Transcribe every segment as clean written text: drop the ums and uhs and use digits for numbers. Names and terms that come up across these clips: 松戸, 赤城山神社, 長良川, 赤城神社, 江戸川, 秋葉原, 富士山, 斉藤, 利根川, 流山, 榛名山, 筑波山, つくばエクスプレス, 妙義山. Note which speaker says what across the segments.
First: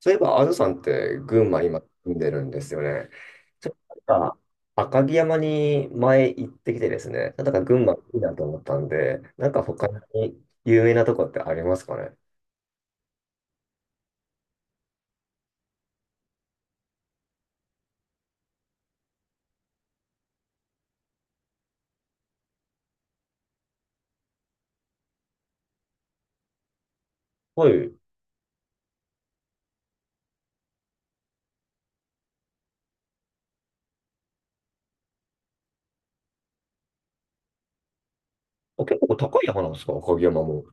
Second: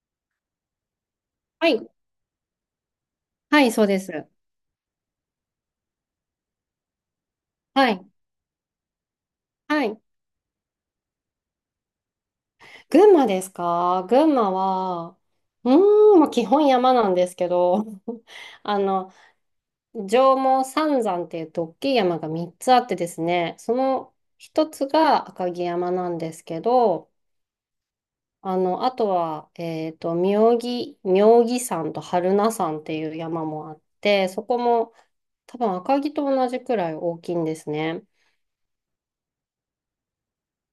Speaker 1: そういえば、あずさんって群馬
Speaker 2: は
Speaker 1: 今
Speaker 2: い、
Speaker 1: 住んでるんですよね。
Speaker 2: は
Speaker 1: ち
Speaker 2: い、
Speaker 1: ょっ
Speaker 2: そうで
Speaker 1: とな
Speaker 2: す。
Speaker 1: んか赤城山に前行ってきてですね、なんか群
Speaker 2: は
Speaker 1: 馬い
Speaker 2: い、
Speaker 1: いなと思ったんで、なんか
Speaker 2: は
Speaker 1: 他
Speaker 2: い。
Speaker 1: に有名なとこってありますかね？
Speaker 2: 群馬ですか？群馬は、うーん、まあ、基本山なんですけど、あの、上毛三山っていうと大きい山が3つあってですね、その一つが赤城山なんですけど、
Speaker 1: はい。
Speaker 2: あとは、妙義山と榛名山っていう山もあって、そこも多分赤城と同じくらい大きいんですね。
Speaker 1: あ、結構高い山なんですか赤城山も。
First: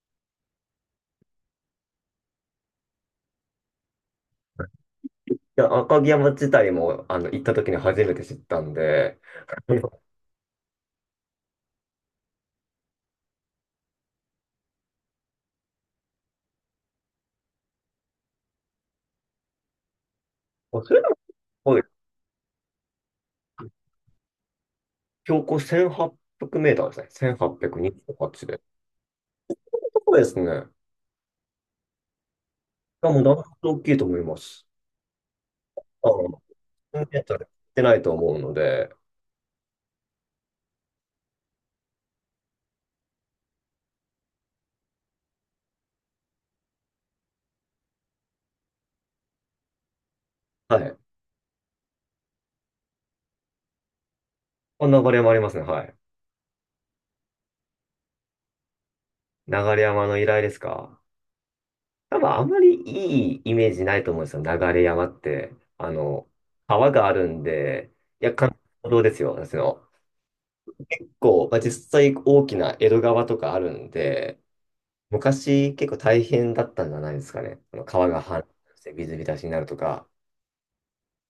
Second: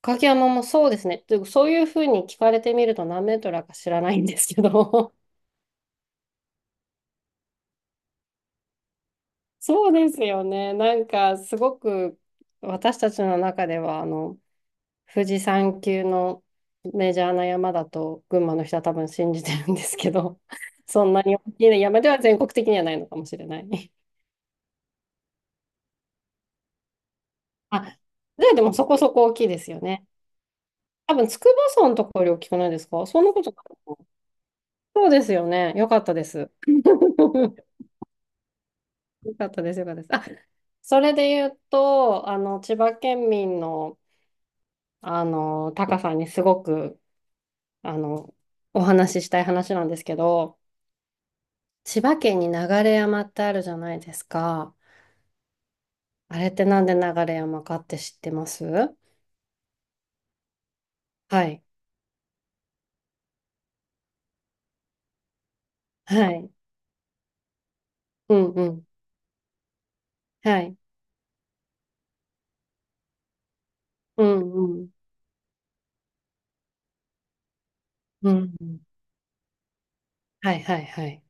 Speaker 2: 影山もそうですね。というかそういうふうに聞かれてみると何メートルだか知らないんですけど。
Speaker 1: 赤城山自体も行った時に初めて知ったんで、あ
Speaker 2: そう
Speaker 1: の
Speaker 2: ですよね。なんかすごく私たちの中では富士山級のメジャーな山だと群馬の人は多分信じてるんですけど、
Speaker 1: それ
Speaker 2: そ
Speaker 1: で
Speaker 2: んなに大き
Speaker 1: も、
Speaker 2: な
Speaker 1: はい、
Speaker 2: 山では全国的にはないのかもしれない。
Speaker 1: 標高1800メーターですね。
Speaker 2: あ、
Speaker 1: 1828
Speaker 2: じゃあ
Speaker 1: で。
Speaker 2: でもそこそこ大きいですよね。
Speaker 1: そうですね。い
Speaker 2: 多分筑波山のところより大きくないですか？
Speaker 1: やも
Speaker 2: そ
Speaker 1: う
Speaker 2: ん
Speaker 1: だ
Speaker 2: な
Speaker 1: い
Speaker 2: ことな
Speaker 1: ぶ
Speaker 2: い
Speaker 1: 大きい
Speaker 2: のか
Speaker 1: と
Speaker 2: な。
Speaker 1: 思います。
Speaker 2: そうですよね。よかっ
Speaker 1: あ
Speaker 2: たで
Speaker 1: の、
Speaker 2: す。
Speaker 1: メータってないと思うので、
Speaker 2: よかったです、よかったです。あ、それで言うと、千葉県民の、タカさんにすごく、あの、お話ししたい話なんですけど、
Speaker 1: はい。
Speaker 2: 千葉県に流山ってあるじゃないですか。
Speaker 1: こんなバリもありますね。はい。
Speaker 2: あれってなんで流山かって知ってます？
Speaker 1: 流山の依頼ですか？
Speaker 2: はい。
Speaker 1: 多分あまりいいイメージないと思うんですよ。流山って。あの、
Speaker 2: はい。
Speaker 1: 川があるんで、いや、
Speaker 2: うん
Speaker 1: 関
Speaker 2: うん。
Speaker 1: 道ですよ。私の。
Speaker 2: はい。
Speaker 1: 結構、まあ、実際大きな江戸川とかあるん
Speaker 2: う
Speaker 1: で、
Speaker 2: んうん。
Speaker 1: 昔結構大変だったんじゃないですかね。あの川が
Speaker 2: う
Speaker 1: 氾濫
Speaker 2: んう
Speaker 1: し
Speaker 2: ん。
Speaker 1: て水浸しになるとか。
Speaker 2: はいはいはい。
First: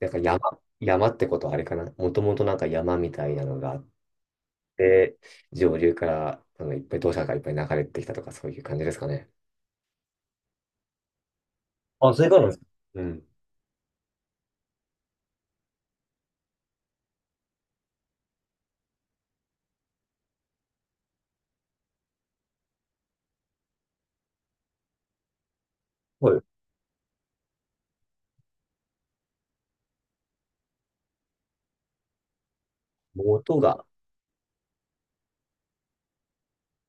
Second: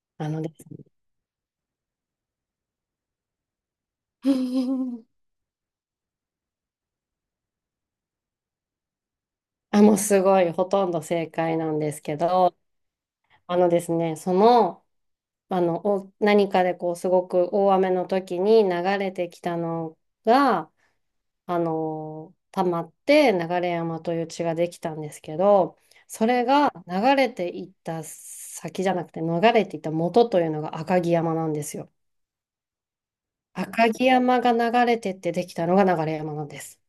Speaker 1: なんか
Speaker 2: あ
Speaker 1: 山、
Speaker 2: のですね。
Speaker 1: 山ってことはあれかな。もともとなんか山みたいなのがあっ て、上流からいっぱい土砂がいっぱい流れてきたとかそういう感じですかね。
Speaker 2: あ、もうすごい、ほとんど正解なんです
Speaker 1: あ、
Speaker 2: け
Speaker 1: それからなんで
Speaker 2: ど、
Speaker 1: すか。うん。
Speaker 2: あのですね、その、あの、お何かでこう、すごく大雨の時に流れてきたのが、溜まって流山という地ができたんですけど、そ
Speaker 1: はい。
Speaker 2: れが流れていった先じゃなくて、流れていった元というのが赤城山なんですよ。
Speaker 1: 元が。
Speaker 2: 赤城山が流れてってできたのが流山なんです。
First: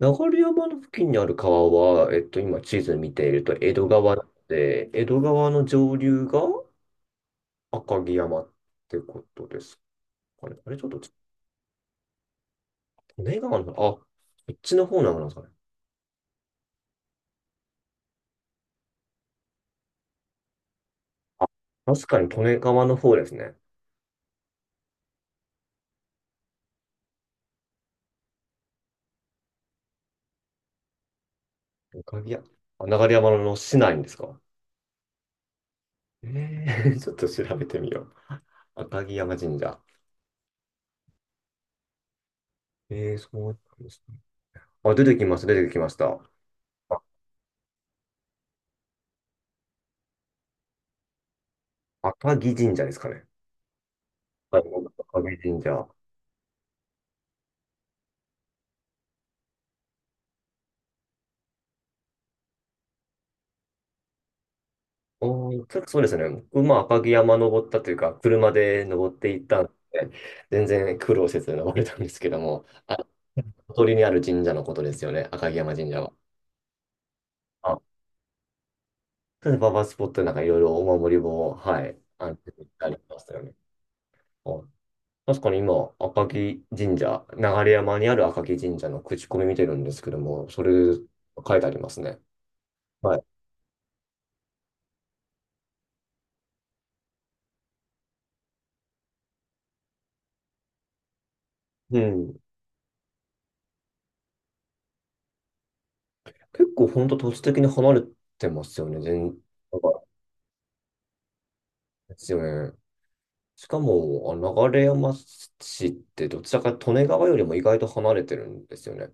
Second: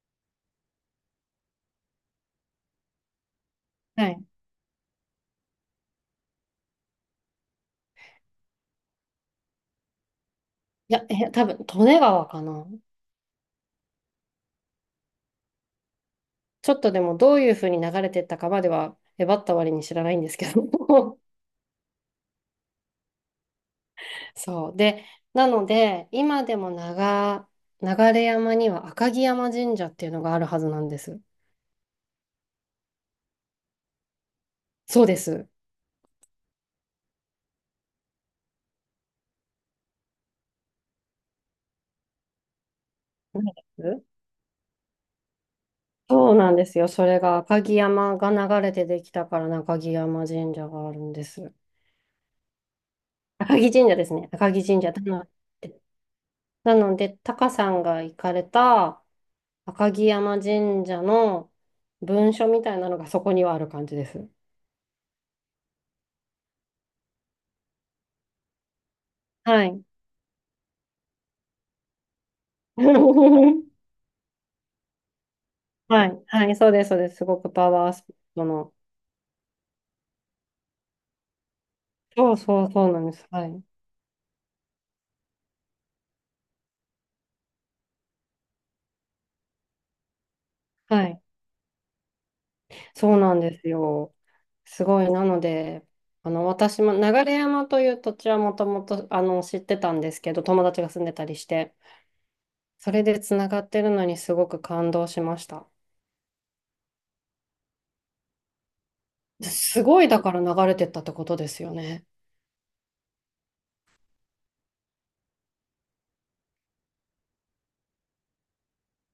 Speaker 1: 流山の付近にある川は、今地図見ていると江戸
Speaker 2: は
Speaker 1: 川な
Speaker 2: い。
Speaker 1: ので、江戸川の上流が赤城山ってことですかね。あれ、ちょっ
Speaker 2: い
Speaker 1: と、
Speaker 2: や、多分、利根川かな。
Speaker 1: 利根川の、あ、こっちの方なのかな。
Speaker 2: ちょっとでもどういうふうに流れてったかまでは、えばった割に知らないんですけど。
Speaker 1: あ、確かに利根川の方ですね。
Speaker 2: そう。で、なので、今でも流山には赤城山神社っていうのがあるはずなんです。
Speaker 1: 赤城山、あ流山の市内ですか？
Speaker 2: そうです。
Speaker 1: えー、ちょっと調べてみよう。赤城山神社。えー、そう
Speaker 2: 何
Speaker 1: なんです
Speaker 2: で
Speaker 1: ね。
Speaker 2: す？
Speaker 1: あ、出てきました。
Speaker 2: そうなんですよ。
Speaker 1: あ、
Speaker 2: それが赤城山が流れてできたから、赤城山神社があるんです。
Speaker 1: 赤城神社ですかね。
Speaker 2: 赤城神社ですね。赤
Speaker 1: はい、
Speaker 2: 城神社。
Speaker 1: 赤城神社。
Speaker 2: なので、タカさんが行かれた赤城山神社の文書みたいなのがそこにはある感じです。
Speaker 1: おー、ちょっとそうですね。僕も赤城山登ったというか、車で登っていった
Speaker 2: は
Speaker 1: ん
Speaker 2: い。
Speaker 1: で、全然苦労せず登れたんですけども、あ、小鳥にある神社のことですよね、赤城山神社
Speaker 2: は
Speaker 1: は。
Speaker 2: い、はい、そうです、そうです。すごくパ
Speaker 1: あ、
Speaker 2: ワースポットの。
Speaker 1: それです。パパスポットでなんかいろいろお守りも、はい、あ
Speaker 2: そ
Speaker 1: の、
Speaker 2: う
Speaker 1: 行
Speaker 2: そ
Speaker 1: っ
Speaker 2: う
Speaker 1: た
Speaker 2: そう
Speaker 1: りし
Speaker 2: なんで
Speaker 1: まし
Speaker 2: す。
Speaker 1: たよ
Speaker 2: は
Speaker 1: ね。
Speaker 2: い。
Speaker 1: あ確かに今、赤城神社、流山にある赤城神社の口コミ見てるんですけども、それ
Speaker 2: はい。
Speaker 1: 書いてありますね。
Speaker 2: そ
Speaker 1: は
Speaker 2: う
Speaker 1: い。
Speaker 2: なんですよ。すごい。なので、私も流山という土地はもともと、知ってたんですけど、友達が住んでたりして、
Speaker 1: うん。
Speaker 2: それでつながってるのにすごく感動しました。
Speaker 1: 結構本当、土地的に離れてますよね、全
Speaker 2: すごい、だから流れてったってことですよね。
Speaker 1: ですよね。しかも、あ流山市ってどちらかと利根川よりも意外と離れてるんですよね。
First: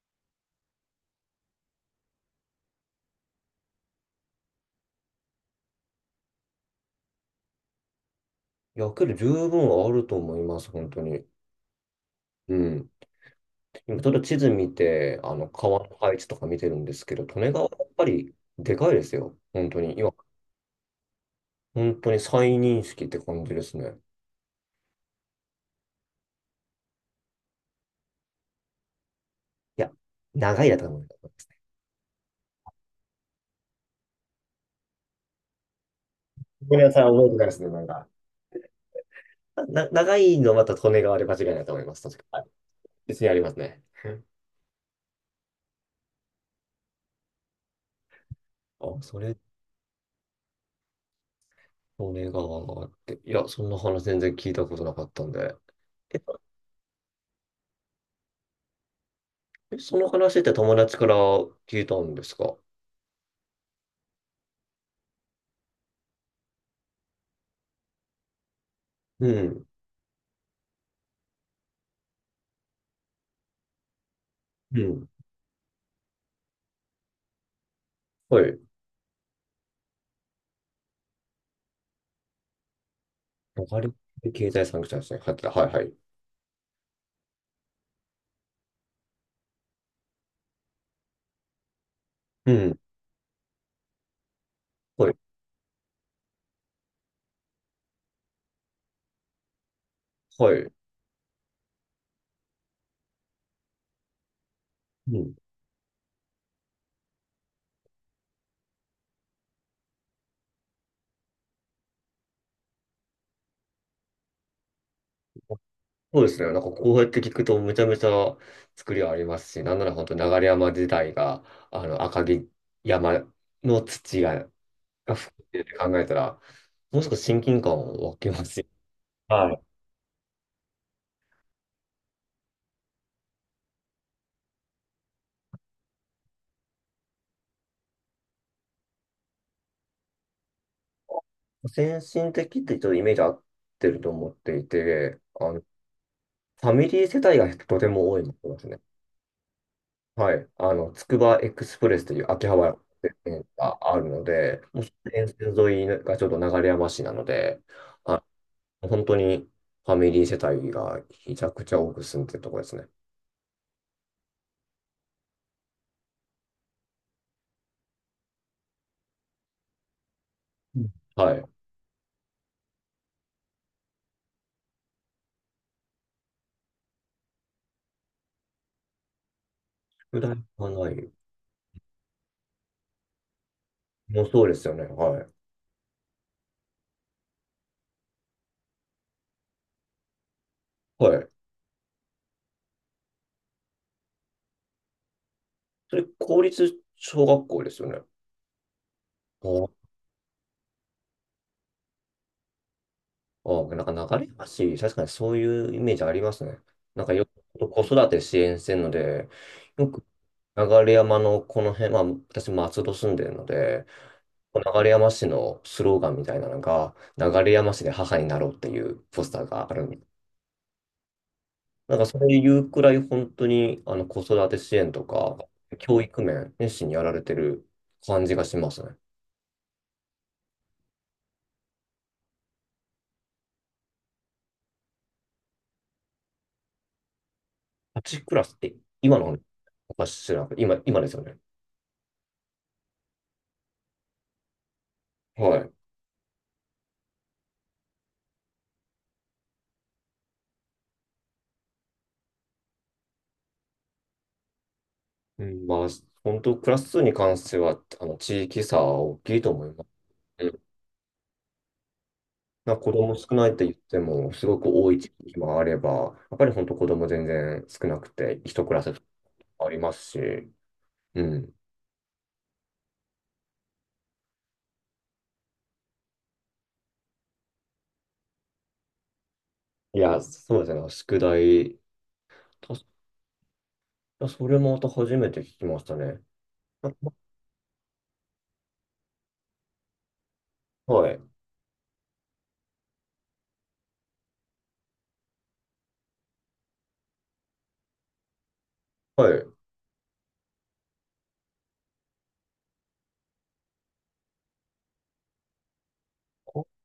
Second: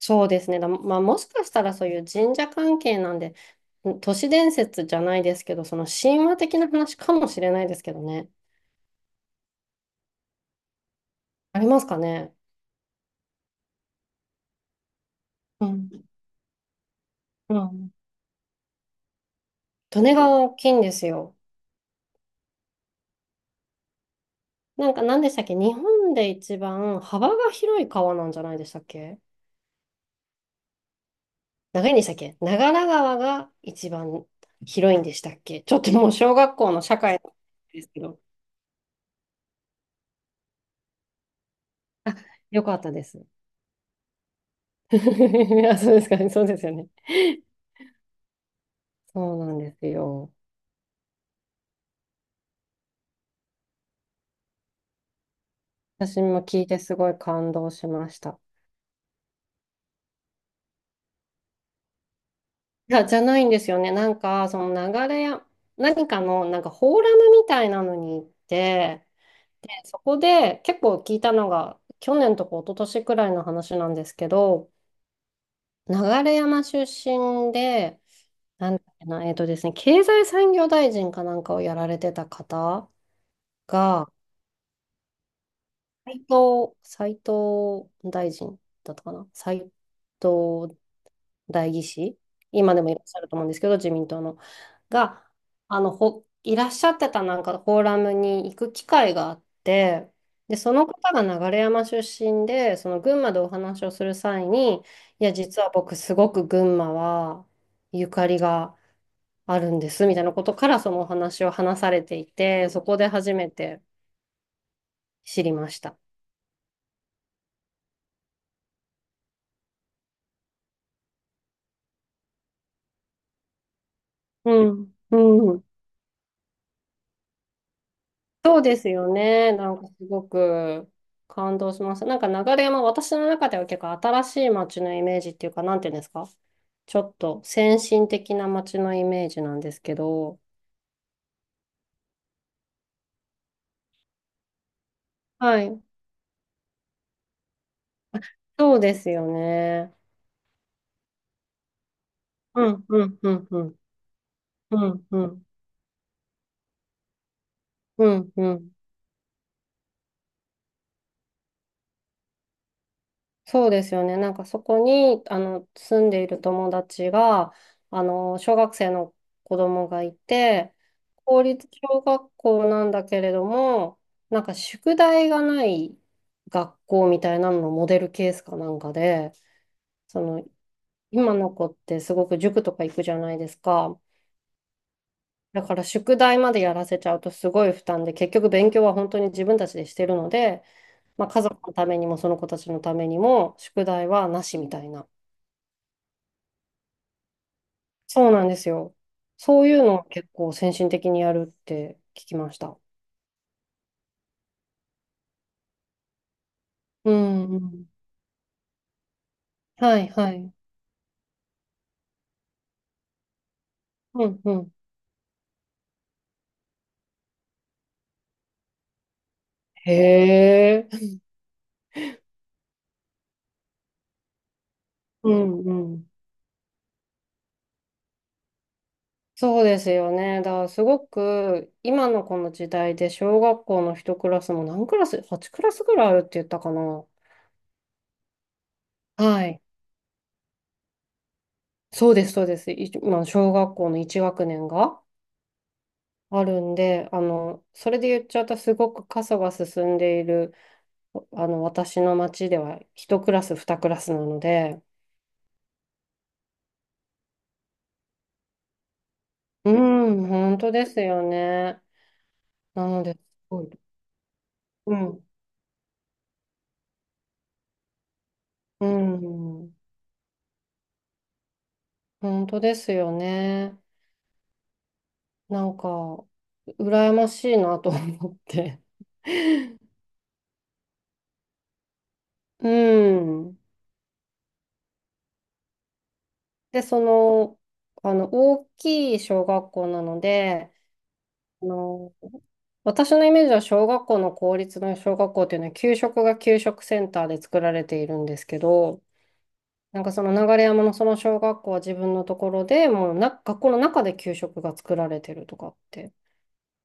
Speaker 2: そうですね。まあ、もしかしたらそういう神社関係なんで、都市伝説じゃないですけど、その神話的な話かもしれないですけどね。
Speaker 1: いや、けど十分あると思います、本当に。
Speaker 2: ありますかね。
Speaker 1: うん。今、ちょっと地図見て、あの、
Speaker 2: う
Speaker 1: 川の
Speaker 2: ん。
Speaker 1: 配置とか見てるんですけど、利根
Speaker 2: う
Speaker 1: 川やっ
Speaker 2: ん。
Speaker 1: ぱりでかいですよ。本当に。
Speaker 2: 利
Speaker 1: 今、
Speaker 2: 根川大きいんですよ。
Speaker 1: 本当に再認識って感じですね。
Speaker 2: なんか何でしたっけ？日本で一番幅が広い川なんじゃないでしたっけ？
Speaker 1: いや、長いだと思います。
Speaker 2: 長いんでしたっけ？長良川が一番広いんでしたっけ？ちょっともう小学校
Speaker 1: ごめ
Speaker 2: の
Speaker 1: んな
Speaker 2: 社
Speaker 1: さい、
Speaker 2: 会
Speaker 1: 覚えてないですね、な
Speaker 2: で
Speaker 1: ん
Speaker 2: すけ
Speaker 1: か。
Speaker 2: ど。
Speaker 1: 長いのまた利根川で間違いないと思います。確
Speaker 2: あ、
Speaker 1: かに。はい
Speaker 2: よかったで
Speaker 1: 別
Speaker 2: す。
Speaker 1: にありますね。
Speaker 2: あ、そうですかね。そうですよね。
Speaker 1: あ、それ
Speaker 2: そうなんですよ。
Speaker 1: 利根川があって、いや、そんな話全然聞いたことなかったんで。え、
Speaker 2: 私も聞いてすごい感動しました。
Speaker 1: えその話って友達から聞いたんですか？
Speaker 2: いや、じゃないんですよね。なんか、その流れや、何かの、なんかフォーラムみたいなのに行って、
Speaker 1: うん。
Speaker 2: で、そこで結構聞いたのが、去年とか一昨年くらいの話なんですけど、
Speaker 1: うん。
Speaker 2: 流山出身で、
Speaker 1: はい。
Speaker 2: なんだっけな、えっとですね、経済産業大臣かなんかをやられてた方
Speaker 1: わかり
Speaker 2: が、
Speaker 1: 経済産業者ですね。入ってた。はいはい。
Speaker 2: 斉藤大臣だったかな、斉藤代議士、
Speaker 1: う
Speaker 2: 今
Speaker 1: ん。
Speaker 2: でもいらっしゃると思うんですけど、自民党の。
Speaker 1: はい。
Speaker 2: が、いらっしゃってたなんかフォーラムに行く機会があって、
Speaker 1: は
Speaker 2: で、
Speaker 1: い。
Speaker 2: その方が流山出身で、その群馬でお話をする際に、
Speaker 1: う
Speaker 2: いや、
Speaker 1: ん。
Speaker 2: 実は僕すごく群馬はゆかりがあるんです、みたいなことからそのお話を話されていて、そこで初めて知りました。
Speaker 1: そうですね。なんかこうやって聞くとめちゃめちゃ作りはありますし、なんなら本当流山自体が、あの、赤城山の土が、
Speaker 2: うん。
Speaker 1: が含ん
Speaker 2: う
Speaker 1: でる
Speaker 2: ん。
Speaker 1: って考えたら、もう少し親近感を湧きま
Speaker 2: そ
Speaker 1: す
Speaker 2: う
Speaker 1: よ。
Speaker 2: ですよ
Speaker 1: は
Speaker 2: ね。
Speaker 1: い
Speaker 2: なんかすごく感動しました。なんか流山、私の中では結構新しい街のイメージっていうか、なんていうんですか？ちょっと先進的な街のイメージなんですけど。
Speaker 1: 先進的ってちょっとイメージ合ってると思っていて、あの、
Speaker 2: は
Speaker 1: フ
Speaker 2: い。
Speaker 1: ァミリー世帯がとても多いのです
Speaker 2: そ
Speaker 1: ね。
Speaker 2: うですよね。
Speaker 1: はい。あの、つくばエクスプレスという秋葉原
Speaker 2: う
Speaker 1: の
Speaker 2: ん、うん、う
Speaker 1: 線
Speaker 2: ん、う
Speaker 1: が
Speaker 2: ん、
Speaker 1: あるので、も
Speaker 2: う
Speaker 1: う
Speaker 2: ん、う
Speaker 1: 沿
Speaker 2: ん、
Speaker 1: 線沿いがちょうど流山市なので、
Speaker 2: う
Speaker 1: あ、
Speaker 2: ん、うん。
Speaker 1: 本当にファミリー世帯がひちゃくちゃ多く住んでるところですね。
Speaker 2: そうですよね。なんかそこに、住んでいる友達が、小学生の子供がいて、
Speaker 1: うんは
Speaker 2: 公
Speaker 1: い。
Speaker 2: 立小学校なんだけれども、なんか宿題がない学校みたいなののモデルケースかなんかで、
Speaker 1: 宿
Speaker 2: そ
Speaker 1: 題
Speaker 2: の、
Speaker 1: がない。
Speaker 2: 今の子ってすごく塾とか行くじゃないですか。
Speaker 1: もうそうですよね。はい。
Speaker 2: だから宿題までやらせちゃうとすごい負担で、結局勉強は本当に自分たちでしてるので、
Speaker 1: は
Speaker 2: ま
Speaker 1: い。
Speaker 2: あ、家族のためにもその子たちのためにも宿題はなしみたいな。
Speaker 1: それ、公立小学校ですよね。
Speaker 2: そうなんですよ。そ
Speaker 1: あ
Speaker 2: うい
Speaker 1: あ
Speaker 2: うのを結構先進的にやるって聞きました。
Speaker 1: なんか流れ橋、確かにそういうイメージありますね。なん
Speaker 2: う
Speaker 1: かよ
Speaker 2: ん、う
Speaker 1: く子
Speaker 2: ん。
Speaker 1: 育て支援してるので、よ
Speaker 2: は
Speaker 1: く
Speaker 2: い、はい。
Speaker 1: 流山のこの辺、まあ私松戸住んでるので、
Speaker 2: うん、うん。
Speaker 1: 流山市のスローガンみたいなのが、流山市で母になろうっていうポスターがあるんで、
Speaker 2: へえ。
Speaker 1: なんかそういうくらい本当にあの子育て支援と
Speaker 2: う
Speaker 1: か、
Speaker 2: ん、う
Speaker 1: 教
Speaker 2: ん。
Speaker 1: 育面、熱心にやられてる感じがしますね。
Speaker 2: そうですよね。だからすごく今のこの時代で小学校の一クラスも何クラス？ 8 クラスぐらいあるって言ったかな。
Speaker 1: 8クラスって今の
Speaker 2: はい。
Speaker 1: おかしら、今、今ですよね。
Speaker 2: そうです、そうです。今、小学校の1学年が
Speaker 1: はい。
Speaker 2: あるんで、それで言っちゃうとすごく過疎が進んでいる。私の町では一クラス、二クラスなので、
Speaker 1: うん、まあ、本当、クラス数に関しては、あの、地域差は大きいと思
Speaker 2: う
Speaker 1: います。
Speaker 2: ん、
Speaker 1: う
Speaker 2: 本
Speaker 1: ん
Speaker 2: 当ですよね。
Speaker 1: な
Speaker 2: な
Speaker 1: 子
Speaker 2: の
Speaker 1: 供
Speaker 2: で、す
Speaker 1: 少ないっ
Speaker 2: ご
Speaker 1: て言っ
Speaker 2: い。
Speaker 1: ても、すごく多
Speaker 2: う
Speaker 1: い地
Speaker 2: ん、
Speaker 1: 域もあれば、やっぱり本当子供全然少なくて、一クラ
Speaker 2: う
Speaker 1: スあ
Speaker 2: ん、
Speaker 1: りますし、うん。
Speaker 2: 本当ですよね。なんか、羨ましいなと思って。
Speaker 1: いや、そうですね、宿題、
Speaker 2: うん。
Speaker 1: たそれもまた初めて聞きましたね。
Speaker 2: で、
Speaker 1: あ
Speaker 2: その、大きい小学校なので、
Speaker 1: はい、
Speaker 2: あの、私のイメージは小学校の公立の小学校っていうのは給食が給食センターで作られているんですけど、
Speaker 1: はい。
Speaker 2: なんかその流山のその小学校は自分のところでもう学校の中で給食が作られてるとかって。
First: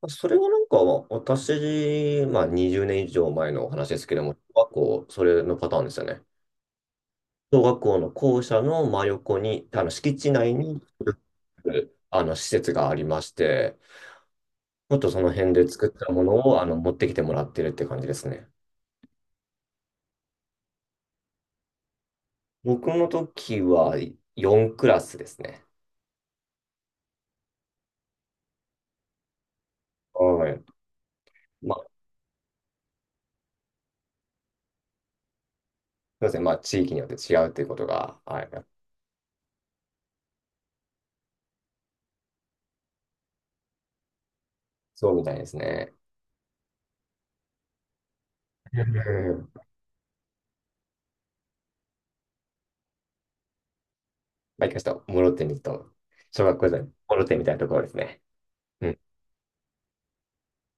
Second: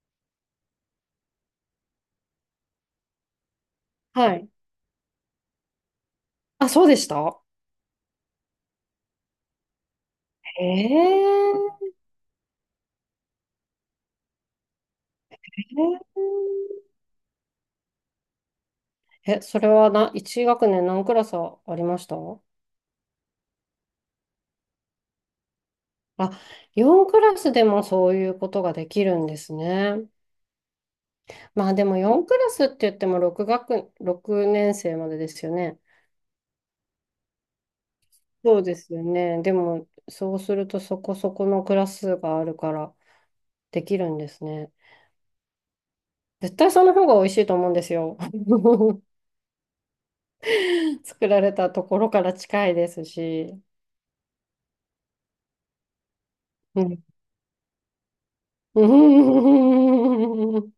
Speaker 1: あそれはなんか、私、まあ20年以上前の話ですけども、
Speaker 2: はい。
Speaker 1: 小学校、それのパターンですよね。
Speaker 2: あ、そうでした。
Speaker 1: 小学校の校舎の真横に、あの敷地内に、
Speaker 2: え
Speaker 1: あの施設がありまして、もっとその辺で作ったものをあの持ってきてもらってるって感じですね。
Speaker 2: ええ、それは1学年何クラスありました？
Speaker 1: 僕の時は4クラスですね。
Speaker 2: あ、4クラスでもそういうことができるんですね。
Speaker 1: はい。
Speaker 2: まあ
Speaker 1: まあ、
Speaker 2: で
Speaker 1: す
Speaker 2: も4クラスって言っても6年生までですよね。
Speaker 1: みません。まあ、地域によって違うということが、はい、
Speaker 2: そうですよね。でもそうするとそこそこのクラスがあるからできるんですね。
Speaker 1: そうみたいですね。
Speaker 2: 絶対その方が美味しいと思うんですよ。
Speaker 1: う ん
Speaker 2: 作られたところから近いですし。
Speaker 1: まあ、一回ちょっと、諸手にと、小学校時
Speaker 2: う
Speaker 1: 代、
Speaker 2: ん。
Speaker 1: 諸手みたいなところですね。うん
Speaker 2: うん。